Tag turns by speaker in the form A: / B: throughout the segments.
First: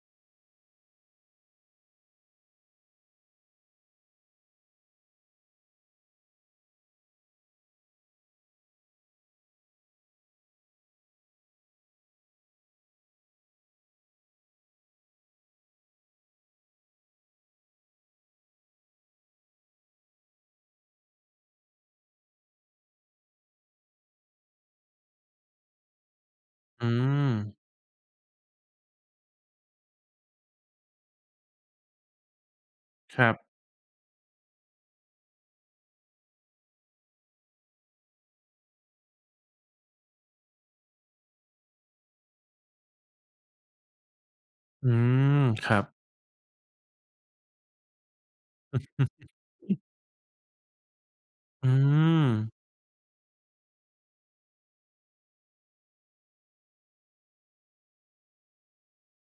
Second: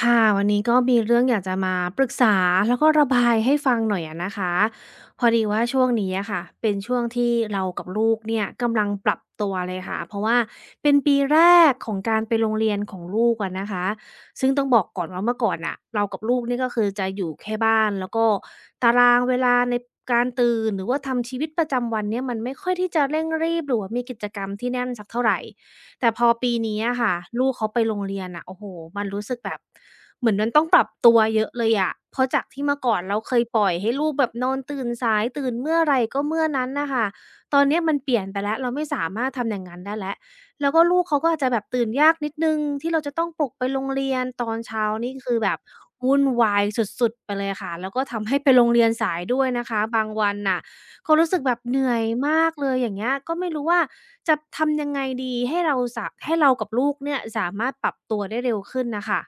A: ค่ะวันนี้ก็มีเรื่องอยากจะมาปรึกษาแล้วก็ระบายให้ฟังหน่อยอะนะคะพอดีว่าช่วงนี้อะค่ะเป็นช่วงที่เรากับลูกเนี่ยกำลังปรับตัวเลยค่ะเพราะว่าเป็นปีแรกของการไปโรงเรียนของลูกอะนะคะซึ่งต้องบอกก่อนว่าเมื่อก่อนน่ะเรากับลูกนี่ก็คือจะอยู่แค่บ้านแล้วก็ตารางเวลาในการตื่นหรือว่าทำชีวิตประจำวันเนี่ยมันไม่ค่อยที่จะเร่งรีบหรือว่ามีกิจกรรมที่แน่นสักเท่าไหร แต่พอปีนี้
B: อื
A: อะค่ะ
B: ม
A: ลูกเขาไปโรงเรียนนะโอ้โฮมันรู้สึกแบบเหมือนมันต้องปรับตัวเยอะเลยอะเพราะจากที่เมื่อก่อนเรา
B: ครั
A: เค
B: บ
A: ยปล่อยให้ลูกแบบนอนตื่นสายตื่นเมื่อไรก็เมื่อนั้นน่ะค่ะตอนเนี้ยมันเปลี่ยนไปแล้วเราไม่สามารถทำอย่างนั้นได้แล้วแล้วก็ลูกเขาก็อาจจะแบบตื่นยากนิดหนึ่งที่เราจะต้องปลุกไปโรงเรียนตอนเช้า
B: อื
A: นี่คือ
B: ม
A: แบบ
B: ครับ
A: วุ่นวายสุดๆไปเลยค่ะแล้วก็ทำให้ไปโรงเรียนสายด้วยนะคะ บางวันน่ะ เขารู้สึกแบบ
B: อื
A: เหนื่อย
B: ม
A: มากเลยอย่างเงี้ยก็ไม่รู้ว่าจะทำยังไงดีให้เราสะให้เรากับลูกเนี่ยสามารถปรับตัวได้เร็วขึ้นนะค่ะ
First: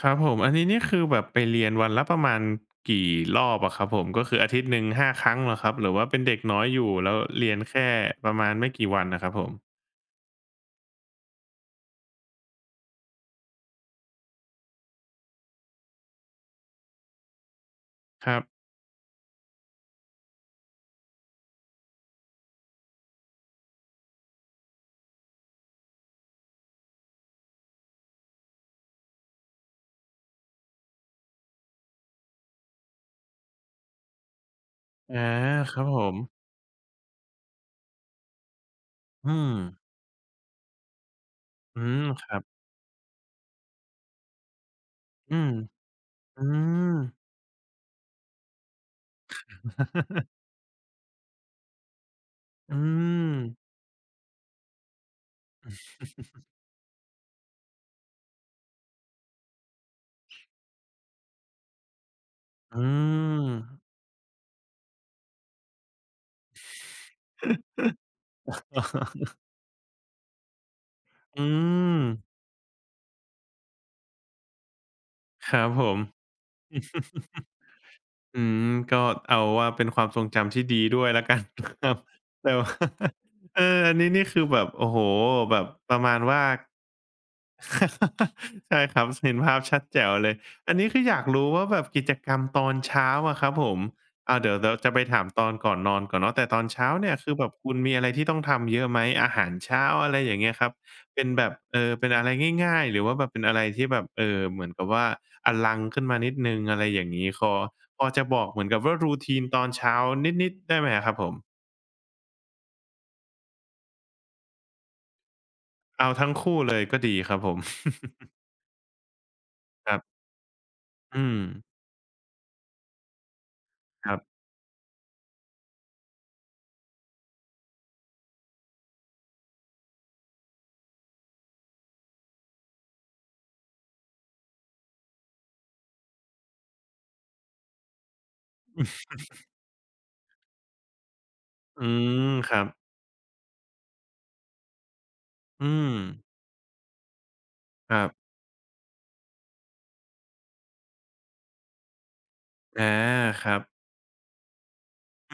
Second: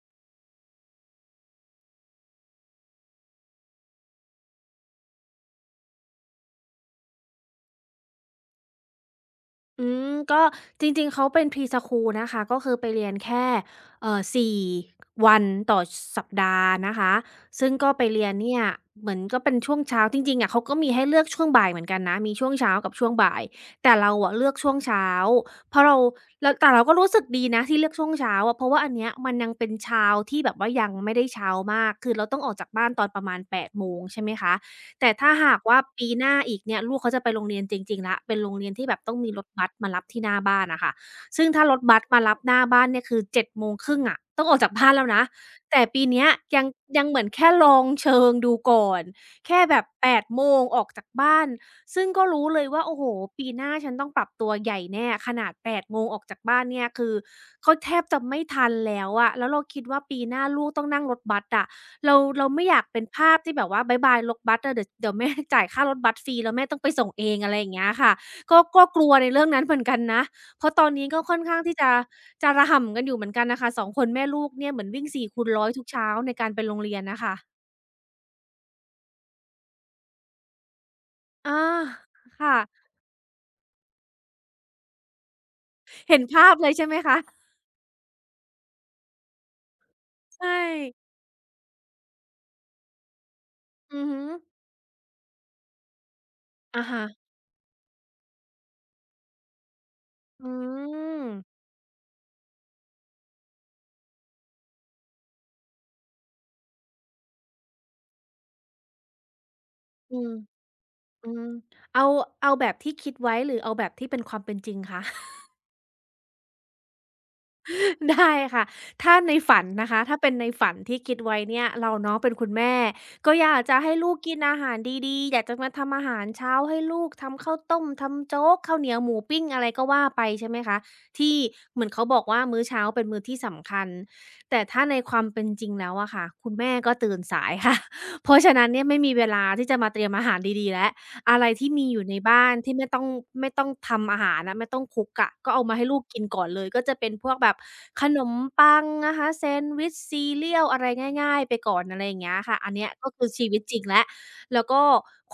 B: ครับผมอันนี้นี่คือแบบไปเรียนวันละประมาณกี่รอบอะครับผมก็คืออาทิตย์หนึ่ง5ครั้งเหรอครับหรือว่าเป็นเด็กน้อยอยู่แล้วเรียนแค่ประมาณไม่กี่วันอะครับผม
A: อืมก็จริงๆเขาเป็น Pre-School นะคะก็คือไปเรียนแค่4วันต่อสสัปดาห์นะคะซึ่งก็ไปเรี
B: ค
A: ยน
B: รับ
A: เนี่ยเหมือนก็เป็นช่วงเช้าจริงๆอะเขาก็มีให้เลือกช่วงบ่ายเหมือนกันนะมีช่วงเช้ากับช่วงบ่ายแต่เราอะเลือกช่วงเช้าเพราะเราแล้วแต่เราก็รู้สึกดีนะที่เลือกช่วงเช้าอะเพราะว่าอันเนี้ยมันยังเป็นเช้าที่แบบว่ายังไม่ได้เช้ามากคือเราต้องออกจากบ้านตอนประมาณ 8 โมงใช่ไหมคะ แต่
B: อา
A: ถ้าหาก
B: ค
A: ว่า
B: รับผ
A: ปี
B: ม
A: หน้าอีกเนี่ยลูกเขาจะไปโรงเรียนจริงๆแล้วเป็นโรงเรียนที่แบบต้องมี
B: อื
A: รถ
B: ม
A: บัสมารับที่หน้าบ้านอะค่ะซึ่งถ้าร
B: อื
A: ถบัส
B: ม
A: มา
B: ค
A: รั
B: รั
A: บห
B: บ
A: น้าบ้านเนี่ยคือ7่0อะต้องออกจากบ้านแล้วนะ
B: อืม
A: แต่ปีเนี้ย
B: อื
A: ยัง
B: ม
A: ยังเหมือนแค่ลองเชิงดูก่อนแค่แบบ8มงออกจากบ้านซึ่งก็รู้เลย
B: อื
A: ว่าโอ้โฮ
B: ม
A: ปีหน้าฉันต้องปรับตัวใหญ่แน่ขนาดแปดโมงออกจากบ้านเนี่ยคือเขาแทบจะไม่ทันแล้วอะแล้วเราคิดว่าปีหน้าลูกต้องนั่งรถบัสอะ เราไม่อยาก
B: อื
A: เป็นภาพ
B: ม
A: ที่แบบว่าบ๊ายบายรถบัสอะเดี๋ยวแม่ จ่ายค่ารถบัสฟรีแล้วแม่ต้องไปส่งเองอะไรอย่างเงี้ยค่ะก็กลัวในเรื่องนั้น เหมือนกันนะเพราะตอนนี้ก็ค่อน
B: อื
A: ข้างที่จะ
B: ม
A: จะระห่ำกันอยู่เหมือนกันน่ะค่ะ2คนแม่ลูกเนี่ยเหมือนวิ่งสี่คูณ
B: ค
A: ร้
B: รั
A: อ
B: บ
A: ยทุ
B: ผ
A: ก
B: ม
A: เช้าในการไปโรงเรียนน่ะค่ะ
B: อืมก็เอาว่าเป็นความทรงจำที่ดีด้วยแล้วกัน
A: อา
B: ครับแต่
A: ค่ะ
B: ว่า อันนี้นี่คือแบบโอ้โหแบบประมา
A: เห็
B: ณ
A: น
B: ว่า
A: ภาพเลยใช่ไหมคะ
B: ใช่ครับเห็นภาพชัดแจ๋วเลย
A: ใช
B: อันนี้คือ
A: ่
B: อยากรู้ว่าแบบกิจกรรมตอนเช้าอะครับผม
A: อือฮึ
B: เดี๋ยวเราจะไปถามตอนก่อนนอนก่อนเนาะแต่ตอน
A: อะ
B: เช้า
A: ฮะ
B: เนี่ยคือแบบคุณมีอะไรที่ต้องทำเยอะไหมอาหารเช้าอะไรอย่าง
A: อื
B: เงี้ยครับเป็
A: ม
B: นแบบเป็นอะไรง่ายๆหรือว่าแบบเป็นอะไรที่แบบเหมือนกับว่าอลังขึ้นมานิดนึงอะไรอย่างงี้คอพอจะบอกเหมือนกับว่า r ูทีน e ตอนเช้า
A: อืม
B: นิดๆได้ไหมครับผ
A: อื
B: ม
A: มเอาเอาแบบที่คิดไว้หรือเอาแบบที่เป็นความเป็นจริงคะ
B: เอาทั้งคู่เลยก็ดีครับผม
A: ได้ค่ะถ้าในฝัน
B: ค
A: นะ
B: รั
A: คะถ้า
B: บ
A: เป็นในฝันที่คิด
B: อื
A: ไว้
B: ม
A: เนี่ยเราเนาะเป็นคุณแม่ก็อยากจะให้
B: ค
A: ลู
B: รั
A: กกิ
B: บ
A: นอาหารดีๆ อยากจะมาทำอาหารเช้าให้ลูกทำข้าวต้มทำโจ๊กข้าวเหนียวหมูปิ้งอะไรก็ว่าไปใช่ไหมคะ ที่เหมือนเขาบอกว่ามื้อเช้าเป็นมื้อที่สำคัญ แต่ถ้าในความเป็นจริงแล้วอะค่ะ คุณแม่ก็ตื่นสายค่ะ เพราะฉะนั้นเนี่ยไม่มีเวลาที่จะมาเตรียมอาหารดีๆแล้ว อะไรที่
B: อื
A: มีอยู่ใน
B: ม
A: บ้า
B: ค
A: น
B: รับ
A: ที่ไม่ต้องทำอาหารอะไม่ต้องคุกอะก็เอา
B: อื
A: มาให้
B: ม
A: ลูกกินก่อนเลยก็จะเป็นพวกแบบ
B: ค
A: ข
B: รั
A: น
B: บ
A: มปังนะคะแซนด์วิชซีเรียลอะไรง่ายๆไปก่อนอะไรอย่างเงี้ยค่ะอันเนี้ย
B: อา
A: ก็คือ
B: ค
A: ชีวิ
B: รั
A: ต
B: บ
A: จริงแล้วแล้วก็
B: อ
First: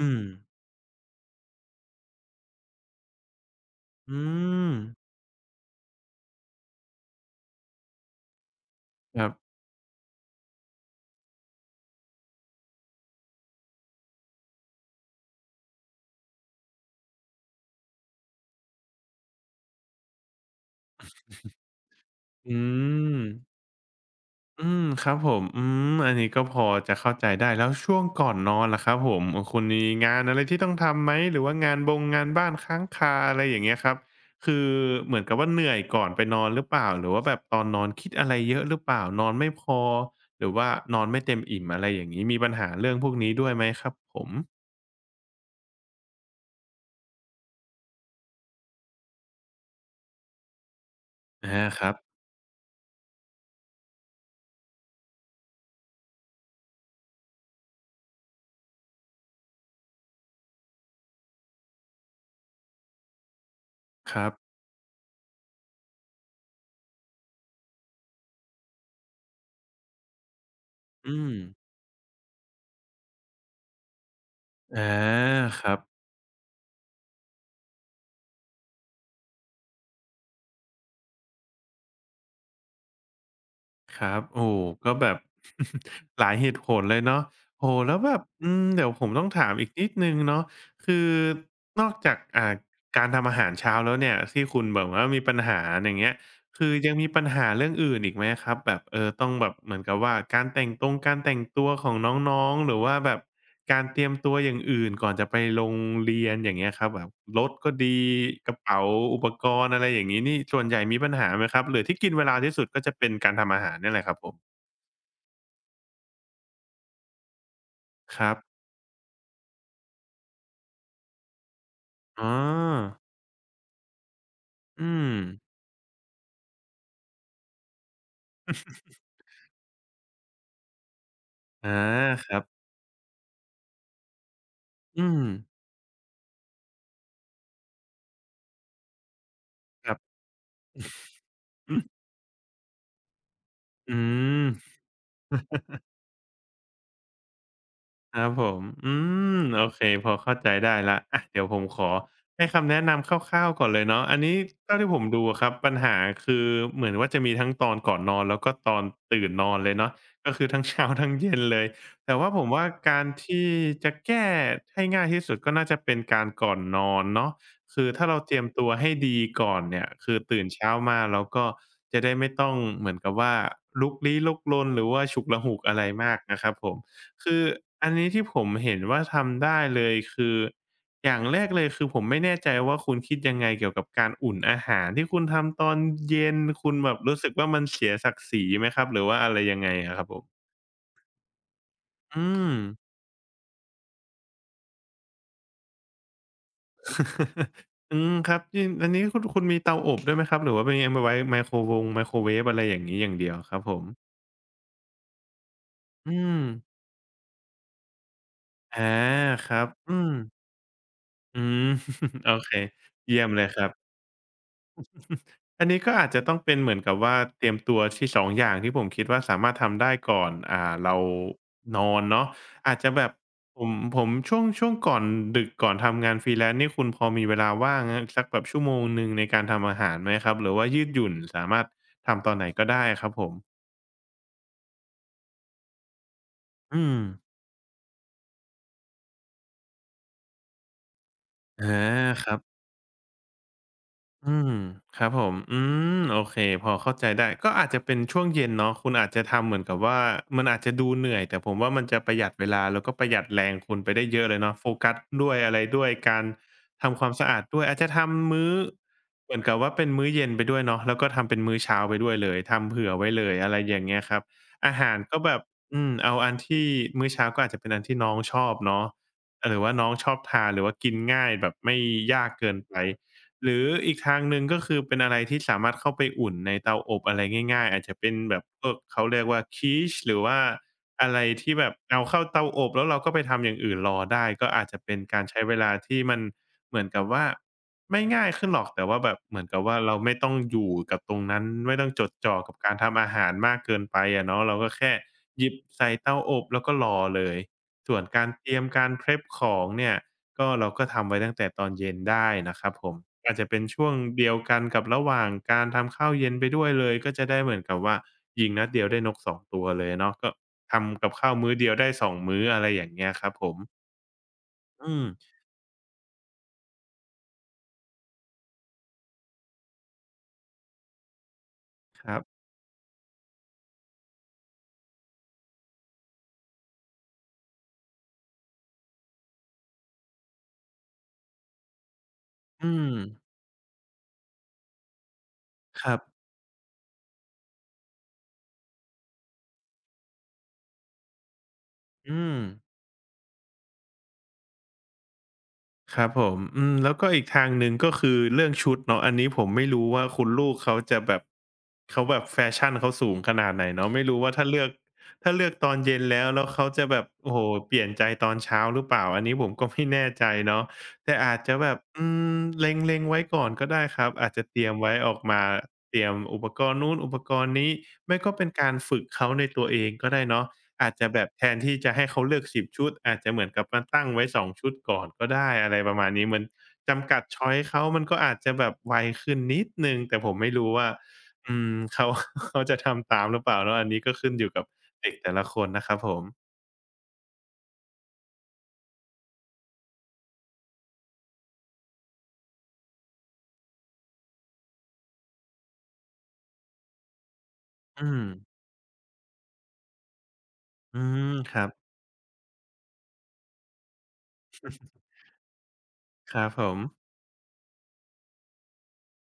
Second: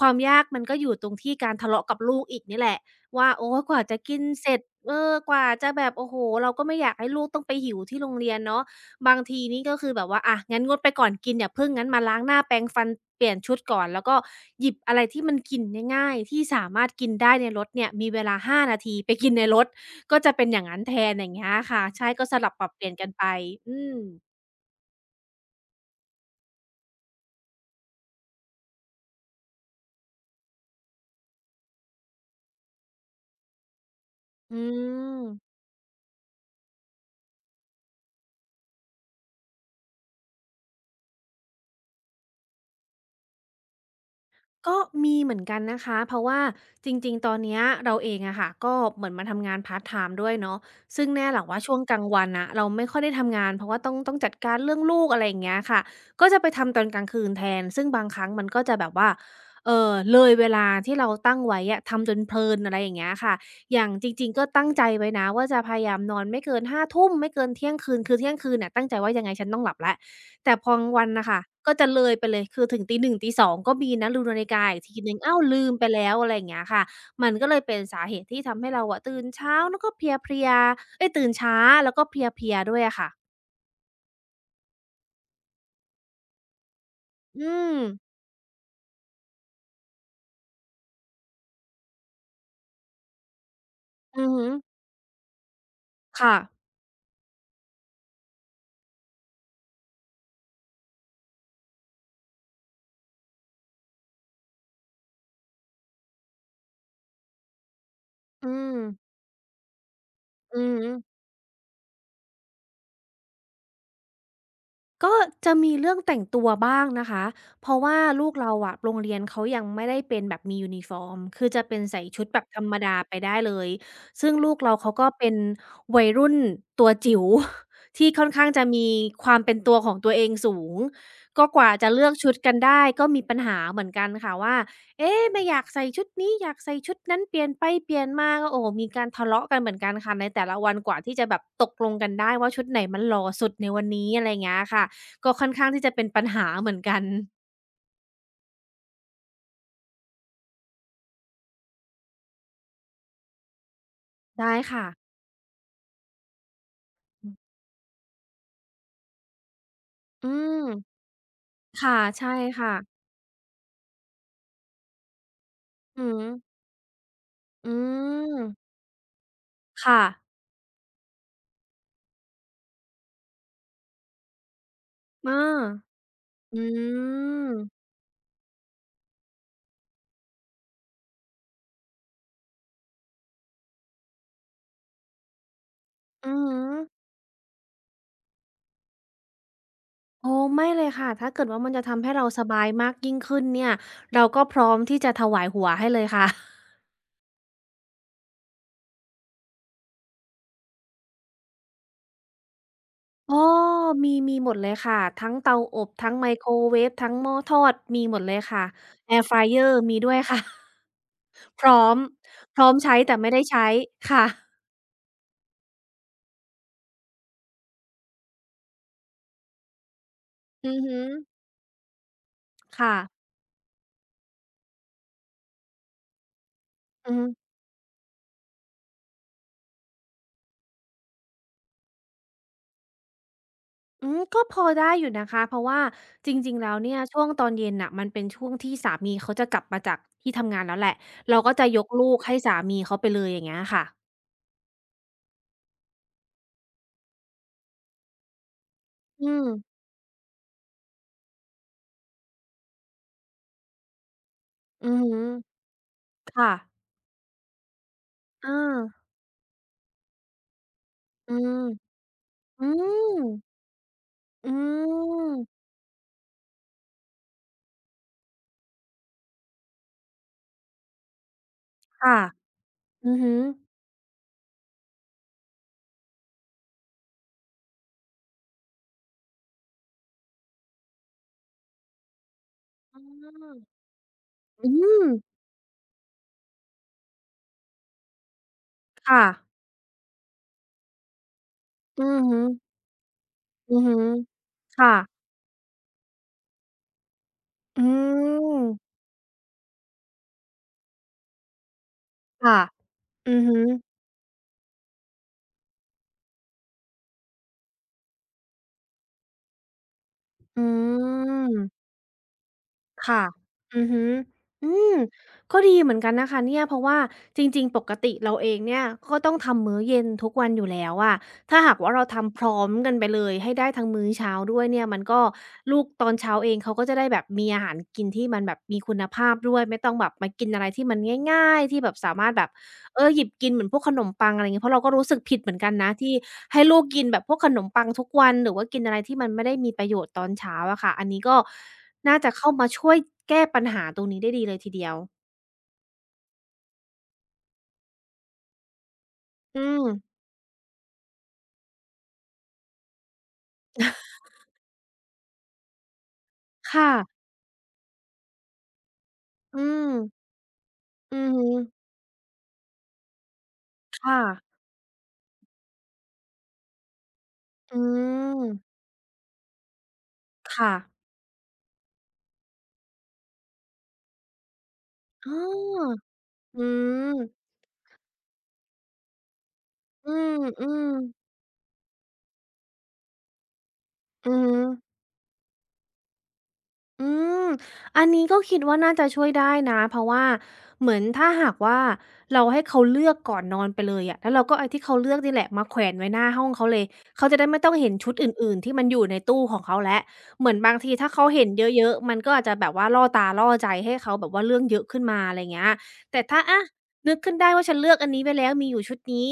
A: ค
B: ื
A: วาม
B: ม
A: ยากมันก็อยู่ตรงที่การทะเลาะกับลูกอีกนี่แหละว่าโอ๊ยกว่าจะกิ
B: อื
A: นเสร็จ
B: ม
A: เออกว่าจะแบบโอ้โฮเราก็ไม่อยากให้ลูกต้องไปหิวที่โรงเรียนเนาะ บาง
B: ครั
A: ที
B: บ
A: นี่ก็คือแบบว่าอ่ะงั้นงดไปก่อนกินอย่าพึ่งงั้นมาล้างหน้าแปรงฟันเปลี่ยนชุดก่อนแล้วก็หยิบอะไรที่มันกินง่ายๆที่สามารถกินได้ในรถเนี่ยมีเวลา5นาทีไปกินในรถก็จะเป็นอย่างงั้นแทนอย่างเงี้ยค่ะใช่ก็สลั
B: อื
A: บปรับเปลี่ยนกัน
B: ม
A: ไปอืม
B: อืม ครับผม อืม อันนี้ก็พอจะเข้าใจได้แล้วช่วงก่อนนอนล่ะครับผมคุณมีงานอะไรที่ต้องทำไหม หรือว่างานบ้านค้างคาอะไรอย่างเงี้ยครับ
A: อื
B: คือเหมือนกับว่า
A: ม
B: เหนื่อยก่อนไปนอนหรือเปล่า หรือว่าแบบตอนนอนคิดอะไรเยอะหรือเปล่า นอนไม่พอ หรือว่านอนไม่เต็มอิ่มอะไรอย่างงี้ มีปัญหาเรื่องพวกนี้ด้วยไหมครับผม
A: ก็มีเหมือนกันนะคะเพราะว่าจริงๆตอนเนี้ยเราเองอะค่ะก็เหมือนมาทำงานพาร์ตไทม์ด้วยเนาะซึ่งแน่แหละว่า
B: อา
A: ช่วง
B: ครั
A: ก
B: บ
A: ลางวันน่ะเราไม่ค่อยได้ทำงานเพราะว่าต้องจัดการเรื่องลูกอะไรอย่างเงี้ยค่ะก็จะไปทำตอนกลางคืนแทนซึ่งบางครั้งมันก็จะแบบว่าเลยเวลาที่เราตั้งไว้อะทำจนเพลินอะไรอย่างเงี้ยค่ะอย่างจ
B: ค
A: ริ
B: รั
A: ง
B: บ
A: ๆก็ตั้งใจไว้นะว่าจะพยายามนอนไม่เกินห้าทุ่มไม่เกินเที่ยงคืนคือเที่ยงคืนเนี่ยตั้งใจว่ายังไงฉันต้องหลับแล้ว แต่พอกลางวัน
B: อื
A: น่ะ
B: ม
A: ค่ะก็จะเลยไปเลยคือถึงตีหนึ่งตีสองก็มีนะดูนาฬิกาอีก
B: อา
A: ทีหนึ่งอ้าว
B: ค
A: ลืม
B: รับ
A: ไปแล้วอะไรอย่างเงี้ยค่ะมันก็เลยเป็นสาเหตุที่ทำให้เราอะตื่นเช้าแล้วก็เพลียๆเอ๊ยตื่นช้าแล้วก็เพลียๆด้วยอะค่ะ
B: ครับโอ้ก็แบบ หลายเหตุผลเลยเนาะ
A: อื
B: โอ้
A: ม
B: แล้วแบบอืมเดี๋ยวผมต้องถามอีกนิดนึงเนาะคือนอกจากการทำอาหารเช้าแล้วเนี่ย
A: อือฮึ
B: ที่คุณแบบว่ามีปัญหาอย่างเงี้ย
A: ค่ะ
B: คือยังมีปัญหาเรื่องอื่นอีกไหมครับแบบต้องแบบเหมือนกับว่าการแต่งตรงการแต่งตัวของน้องๆหรือว่าแบบการเตรียมตัวอย่างอื่นก่อนจะไปโรงเรียนอย่างเงี้ยครับแบบรถก็ดี
A: อื
B: กระ
A: ม
B: เป๋าอุปกรณ์อะไรอย่างงี้นี่
A: อื
B: ส่วน
A: อ
B: ใหญ่
A: ฮึ
B: มีปัญหาไหมครับหรือที่กินเวลาที่สุดก็จะเป็นการทำอาหารเนี่ยแหละครับผม
A: ก็จะมีเรื่องแต่งตัวบ้างนะคะ เพราะว่า
B: ค
A: ลู
B: รั
A: ก
B: บ
A: เราอะโรงเรียนเขายังไม่ได้เป็นแบบมียูนิฟอร์มคือจะเป็นใส่ชุด
B: อ๋อ
A: แบบธรรมดาไปได้เลย ซึ่งลูกเราเขา
B: อื
A: ก็
B: ม
A: เป็นวัยรุ่นตัวจิ๋ว ที่ค่อนข้างจะมีความเป็นตัวของตัวเองสูงก็กว่า
B: อา
A: จะเลือก
B: ค
A: ชุด
B: รั
A: กัน
B: บ
A: ได้ก็มีปัญหาเหมือนกันค่ะว่า
B: อืม
A: เอ๊ะไม่อยากใส่ชุดนี้อยากใส่ชุดนั้นเปลี่ยนไปเปลี่ยนมาก็โอ้โหมีการทะเลาะกันเหมือน
B: ค
A: กัน
B: รั
A: ค่ะ
B: บ
A: ในแต่ละวันกว่าที่จะแบบตก
B: อือ
A: ลงกันได้ว่าชุดไหนมันหล่อสุดในวัน
B: อื
A: นี้อะไร
B: ม
A: เงี้ยค่ะ ก็ค่อนข้างที่จะเป็นปัญหาเหมือนกัน
B: ครับผมอืมโอเคพอเข้าใจได้แล้วอะเดี๋ยวผมขอให้คำแนะนำคร่าวๆก่อนเลยเนาะอันนี้
A: ได้
B: เท่า
A: ค่ะ
B: ที่ผมดูอะครับปัญหาคือเหมือนว่าจะมีทั้งตอนก่อนนอนแล้วก็ตอนตื่นนอนเลยเนาะ
A: อื
B: ก็คือ
A: ม
B: ทั้งเช้าทั้งเย็นเลย
A: ค่ะ
B: แต่
A: ใช่
B: ว่าผมว่า
A: ค่ะ
B: การที่จะแก้ให้ง่ายที่สุดก็น่าจะเป็น
A: อือ
B: กา
A: ฮึ
B: รก่อนนอนเนาะ
A: อื
B: คือถ้าเราเตรียมตัว
A: ม
B: ให้ดีก่อนเนี่ย
A: ค่ะ
B: คือตื่นเช้ามาเราก็จะได้ไม่ต้องเหมือนกับว่าลุกลี้ลุกลนหรือว่าฉุ
A: เอ
B: ก
A: อ
B: ละหุกอะไรมากนะครับ
A: อื
B: ผม คือ
A: ม
B: อันนี้ที่ผมเห็นว่าทำได้เลยคืออย่างแรกเลยคือผมไม่แน่ใจว่าคุณคิดยังไงเกี่ยวกับการอุ่นอาหารที่คุณทำตอนเย็
A: อื
B: น
A: อฮึ
B: คุณแบบรู้สึกว่ามันเสียศักดิ์ศรีไหมครับหรือว่าอะไรยังไงอะครับผ
A: โอ้
B: ม
A: ไม่เลยค่ะ ถ้าเกิดว่ามันจะทำให้เรา
B: อื
A: ส
B: ม
A: บายมากยิ่งขึ้นเนี่ยเราก็พร้อมที่จะถวายหัวให้เลยค่ะ
B: อืมครับนี่อันนี้คุณมีเตาอบด้วยไหมครับหรือว่าเป็นยังไว้ไมโครเวฟอะไรอย่างนี้อย่างเดีย
A: อ้
B: ว
A: อ
B: ครับผม
A: มีหมดเลยค่ะ ทั้งเตาอบ ทั้
B: อื
A: งไม
B: ม
A: โครเวฟทั้งหม้อทอดมีหมดเลยค่ะ
B: อา
A: Air
B: ครับ
A: Fryer
B: อื
A: มีด้
B: ม
A: วยค่ะ
B: อื
A: พ
B: ม
A: ร้อม
B: โอเค
A: พร้อมใช้แต่
B: เยี่ย
A: ไม่
B: ม
A: ได้
B: เลยค
A: ใช้
B: รับ
A: ค่ะ
B: อันนี้ก็อาจจะต้องเป็นเหมือนกับว่าเตรียมตัวที่2องอย่างที่ผมคิดว่าสามารถทำได้ก่อน
A: อือ
B: เรา
A: ฮึ
B: นอนเนาะอาจจะ
A: ค่ะ
B: แบบผมช่วงก่อนดึกก่อนทำงาน freelance นี่คุณพอ
A: อืม
B: มีเวลาว่างอะสักแบบชั่วโมงหนึ่งในการทำอาหารไหมครับหรือว่ายืดหยุ่นสามารถทำตอนไหนก็ได้ครับผม
A: อืมก็พอได้อยู่นะคะเพราะว่าจริงๆแล้ว
B: อื
A: เนี่ย
B: ม
A: ช่วงตอนเย็นน่ะมันเป็นช่วงที่สามีเขาจะกลับมาจากที่ทำงานแล้วแหละเราก็จะ
B: อา
A: ยกลูก
B: ค
A: ให้
B: รั
A: สา
B: บ
A: มีเขาไปเลยอย่างเงี้ยค่ะ
B: อืมครับผมอืมโอเคพอเข้าใจได้ก็อาจจะเป็นช่วงเย็นเนาะคุณอาจจะ
A: อืม
B: ทำเหมือนกับว่ามันอาจจะดูเหนื่อยแต่ผมว่ามันจะประหยัดเวลาแล้วก็ประหยัดแรงคุณไปได้เยอะเลยเนาะโฟ
A: อื
B: กัส
A: อฮึ
B: ด้วยอะไรด้วยการ
A: ค่ะ
B: ทำความสะอาดด้วยอาจจะทำมื้อ
A: อา
B: เหมือนกับว่าเป็นมื้อเย็นไปด้วยเนาะแล้วก็ทำ
A: อื
B: เป็น
A: ม
B: มื้อเช้าไปด้วยเลย
A: อื
B: ทำเผื่อไว้
A: ม
B: เลยอะไรอย่างเงี้ยครับ
A: อื
B: อาหารก็แบบ
A: ม
B: อืมเอาอันที่มื้อเช้าก็อาจจะเป็นอันที่น้องชอบเนาะหรือว่าน้องชอบทานหรือว่ากินง่ายแบบไม่
A: ค่ะ
B: ยากเกินไป
A: อือฮึ
B: หรืออีกทางหนึ่งก็คือเป็นอะไรที่สามารถเข้าไปอุ่นในเตาอบอะไรง่ายๆอาจจะเป็นแบบพวกเขาเรียกว่า Quiche หรือว่าอะไรที่แบบเอาเข้าเตาอบแล้วเรา
A: อื
B: ก็ไปทำอย่างอื่
A: ม
B: นรอได้ก็อาจ
A: อื
B: จะเป็น
A: ม
B: การใช้เวลาที่มันเหมือนกับว่าไม่ง่ายขึ้นหรอกแต่ว่าแบบ
A: ค่ะ
B: เหมือนกับว่าเราไม่ต้องอยู่กับตรงนั้นไม่ต้องจ
A: อื
B: ด
A: อ
B: จ่อ
A: ฮึ
B: กับการทำอาหารมากเกิ
A: อือ
B: น
A: ฮึ
B: ไปอะเนาะเราก็
A: ค่ะ
B: แค่หยิบใส่เตาอบแล้วก็รอเลย
A: อื
B: ส่วนการเตรียมการ
A: ม
B: prep ของเนี่ย ก็เราก็ทำไว้ตั้งแต่ตอนเย็นได้นะ
A: ค่ะ
B: ครับผม
A: อื
B: อาจ
A: อ
B: จะ
A: ฮึ
B: เป็นช่วงเดียวกันกับระหว่างการทำข้าวเย็นไปด้วยเลยก็จะได้เหมือนกับว่ายิงนัดเดียวได้นก2ตัวเลยเนาะก็
A: อื
B: ทำกับข้าวมื้อเดียว
A: ม
B: ได้สองมื้ออะไรอย่างเงี้ย
A: ค่ะ
B: ครับผม
A: อือฮึอื
B: อื
A: ม
B: ม
A: ก็ดีเหมือนกันนะคะเนี่ยเพราะว่าจริงๆปกติเราเองเนี่ยก็ต้องทำมื้อเย็นทุกวันอยู่แล้วอะถ้าหากว่าเรา
B: ครับ
A: ทำพร้อมกันไปเลยให้ได้ทั้งมื้อเช้าด้วยเนี่ยมันก็ลูกตอนเช้าเองเขาก็จะได้แบบมีอาหารกินที่มันแบบมีคุณภาพด้วยไม่ต้องแบบมากินอะไรที่มันง่ายๆที่แบบสามารถแบบ
B: อืม
A: เออหยิบกินเหมือนพวกขนมปังอะไรอย่างงี้เพราะเราก็รู้สึกผิดเหมือนกัน
B: ค
A: นะ
B: รั
A: ที่
B: บ
A: ให้ลูกกินแบบพวกขนมปังทุกวันหรือว่ากินอะไรที่มันไม่ได้มีประโยชน์ตอนเช้าอะค่ะอันนี้ก็น่า
B: อื
A: จะ
B: ม
A: เข้ามาช่วยแก้ปัญหาตรงนี้ได้ดีเลยทีเดียว
B: ครับผมอืมแล้วก็อีกทางหนึ่งก็คือเรื่องชุดเนาะอันนี้ผม
A: อื
B: ไม่
A: ม
B: รู้ว่าคุณลูกเขาจะแบบเขาแบบแฟชั่นเขาสูงขนาดไหนเนาะไม่รู้ว่าถ้าเลือกตอนเย็นแล้วเขาจะ
A: ค่ะ
B: แบบโอ้โฮเปลี่ยนใจตอนเช้าหรือเปล่า อันนี้ผม
A: อื
B: ก็ ไม่
A: ม
B: แน่ใจเนาะแต่
A: อือ
B: อาจ
A: ฮึ
B: จะแบบเล็งๆไว้ก่อนก็ได้ครับ
A: ค่ะ
B: อาจจะเตรียมไว้ออกมาเตรียมอุปกรณ์นู้นอุปกรณ์นี้
A: อื
B: ไม่ก็
A: ม
B: เป็นการฝึกเขาในตัวเองก็ได้เนาะ
A: ค่ะ
B: อาจจะแบบแทนที่จะให้เขาเลือกสิบชุดอาจจะเหมือนกับมาตั้งไว้สองชุดก่อนก็
A: อ้อ
B: ได้อะไรประมาณนี้เหมือน
A: อื
B: จำ
A: ม
B: กัดชอยซ์เขามันก็อาจจะแบบไวขึ้นนิดหนึ่ง
A: อื
B: แต่ผมไม่รู้ว่า
A: มๆ
B: อืมเขา เขาจะทำตามหรือเปล่าเนาะอันนี้ก็
A: อื
B: ขึ้น
A: อ
B: อยู่
A: ฮึ
B: กับเด็กแต่ละคนนะครับผม
A: อืม อันนี้ก็คิดว่าน่าจะช่วยได้นะเพราะว่าเหมือนถ้าหากว่าเราให้เขาเลือกก่อนนอนไปเลยอะแล้วเราก็เอาที่เขาเลือกนี่แหละมาแขวนไว้หน้าห้องเขาเลยเขาจะได้ไม่ต้องเห็น
B: อื
A: ชุดอ
B: ม
A: ื่นๆที่มันอยู่ในตู้ของเขาแล้วเหมือนบางที
B: อื
A: ถ้าเขา
B: ม
A: เห็น
B: ครับ
A: เยอะๆมันก็อาจจะแบบว่าล่อตาล่อใจให้เขาแบบว่าเรื่องเยอะขึ้นมาอะไรเงี้ยแต่
B: ค
A: ถ้า
B: รับ
A: อะ
B: ผม
A: นึกขึ้นได้ว่าฉันเลือกอันนี้ไว้แล้วมีอยู่ชุดนี้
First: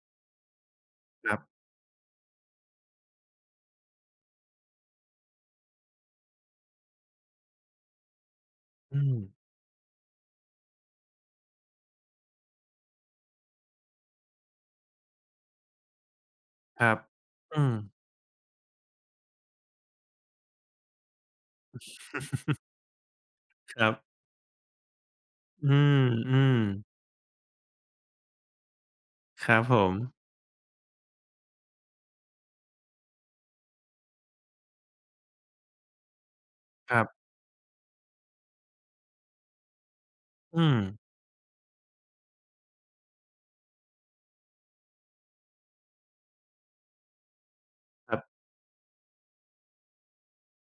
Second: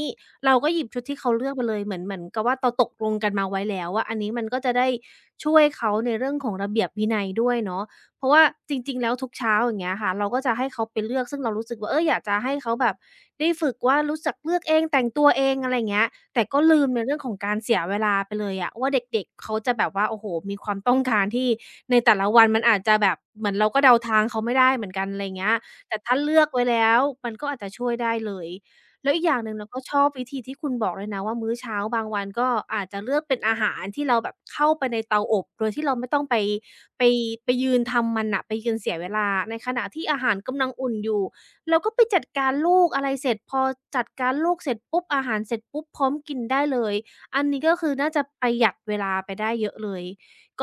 A: เราก็หยิบชุดที่
B: ค
A: เขา
B: รั
A: เลือก
B: บ
A: มาเลยเหมือนกับว่าเราตกลงกันมาไว้แล้วอาอันนี้มันก็จะได้ช่วยเขาในเรื่องของระเบียบวินัยด้วยเนาะเพราะว่าจริ
B: อื
A: งๆแล้ว
B: ม
A: ทุกเช้าอย่างเงี้ยค่ะเราก็จะให้เขาไปเลือกซึ่งเรารู้สึกว่าเอออยากจะให้เขาแบบได้ฝึกว่ารู้จักเลือกเองแต่งตัวเองอะไรอย่างเงี้ยแต่ก็ลื
B: ค
A: ม
B: รั
A: ใน
B: บ
A: เรื่องของการ
B: อืม
A: เสียเวลาไปเลยอะว่าเด็กๆเขาจะแบบว่าโอ้โฮมีความต้องการที่ในแต่ละวันมันอาจจะแบบเหมือนเรา
B: ค
A: ก็
B: รั
A: เดาทา
B: บ
A: งเขาไม่ได้เหมือนกันอะไรอย่างเงี้ย
B: อื
A: แต่
B: ม
A: ถ้า
B: อื
A: เลือก
B: ม
A: ไว้แล้วมันก็อาจจะช่วยได้เลย แล้วอีกอย่างห
B: ค
A: นึ่ง
B: รับ
A: เรา
B: ผ
A: ก็ช
B: ม
A: อบวิธีที่คุณบอกเลยนะว่ามื้อเช้าบางวันก็อาจจะเลือกเป็นอาหารที่เราแบบเข้าไปในเตาอบโดยที่เราไม่ต้อง
B: ครั
A: ไป
B: บ
A: ไปยืนทำมันน่ะไปยืนเสียเวลาในขณะที่อาหารกำลั
B: อื
A: ง
B: ม
A: อุ่นอยู่เราก็ไปจัดการลูกอะไรเสร็จพอจัดการลูกเสร็จปุ๊บอาหารเสร็จปุ๊บพร้อมกินได้เลยอันนี้ก็คือน่า
B: ครับ
A: จะประหยัดเวลาไปได้เยอะเลย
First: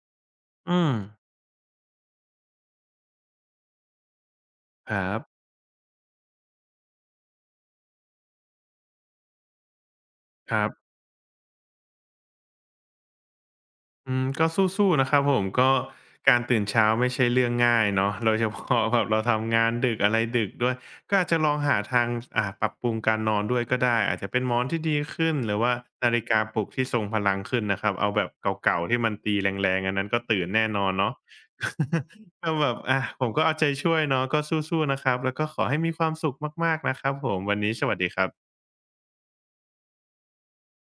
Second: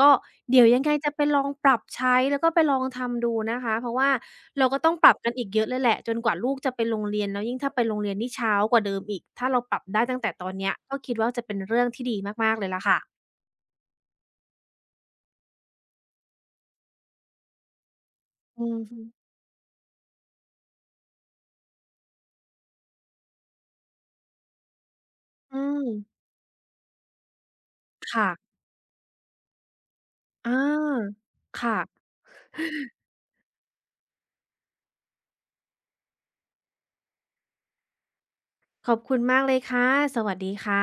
A: ก็เดี๋ยวยั
B: อื
A: งไง
B: ม
A: จะไปลองปรับใช้แล้วก็ไปลองทำดูนะคะเพราะว่าเราก็ต้อ
B: ค
A: งป
B: รั
A: รับ
B: บ
A: กันอีกเยอะเลยแหละจนกว่าลูกจะไปโรงเรียนแล้วยิ่งถ้าไปโรงเรียนนี่เช้ากว่าเดิมอีกถ้าเราปรับได้ตั้งแต่ตอน
B: ครั
A: เนี้
B: บ
A: ยก็คิดว่าจะเป็นเรื่องที่ดีมากๆเลยล่ะค่ะ
B: อืมสู้ๆนะครับผมก็การตื่นเช้าไม่ใช่เรื่องง่ายเนาะ โดยเฉ
A: อือ
B: พาะ
A: ฮึ
B: แบบเราทำงานดึกอะไรดึกด้วยก็อาจจะลองหาทางปรับปรุงการนอนด้วยก็ได้อาจจะเป็นหมอนที่ดีขึ้นหรื
A: อื
B: อว่า
A: ม
B: นาฬิกาปลุกที่ทรงพลังขึ้นนะครับเอาแบ
A: ค่ะ
B: บเก่าๆที่มันตีแรงๆอันนั้นก็ตื่น
A: อ
B: แน่นอนเนาะ
A: าค่ะ
B: ก็แบบอะผมก็เอาใจช่วยเนาะก็สู้ๆนะครับแล้วก็ขอให้มีความสุขมากๆนะครับผมวันนี้สวัสดีครับ
A: ขอบคุณมากเลยค่ะสวัสดีค่ะ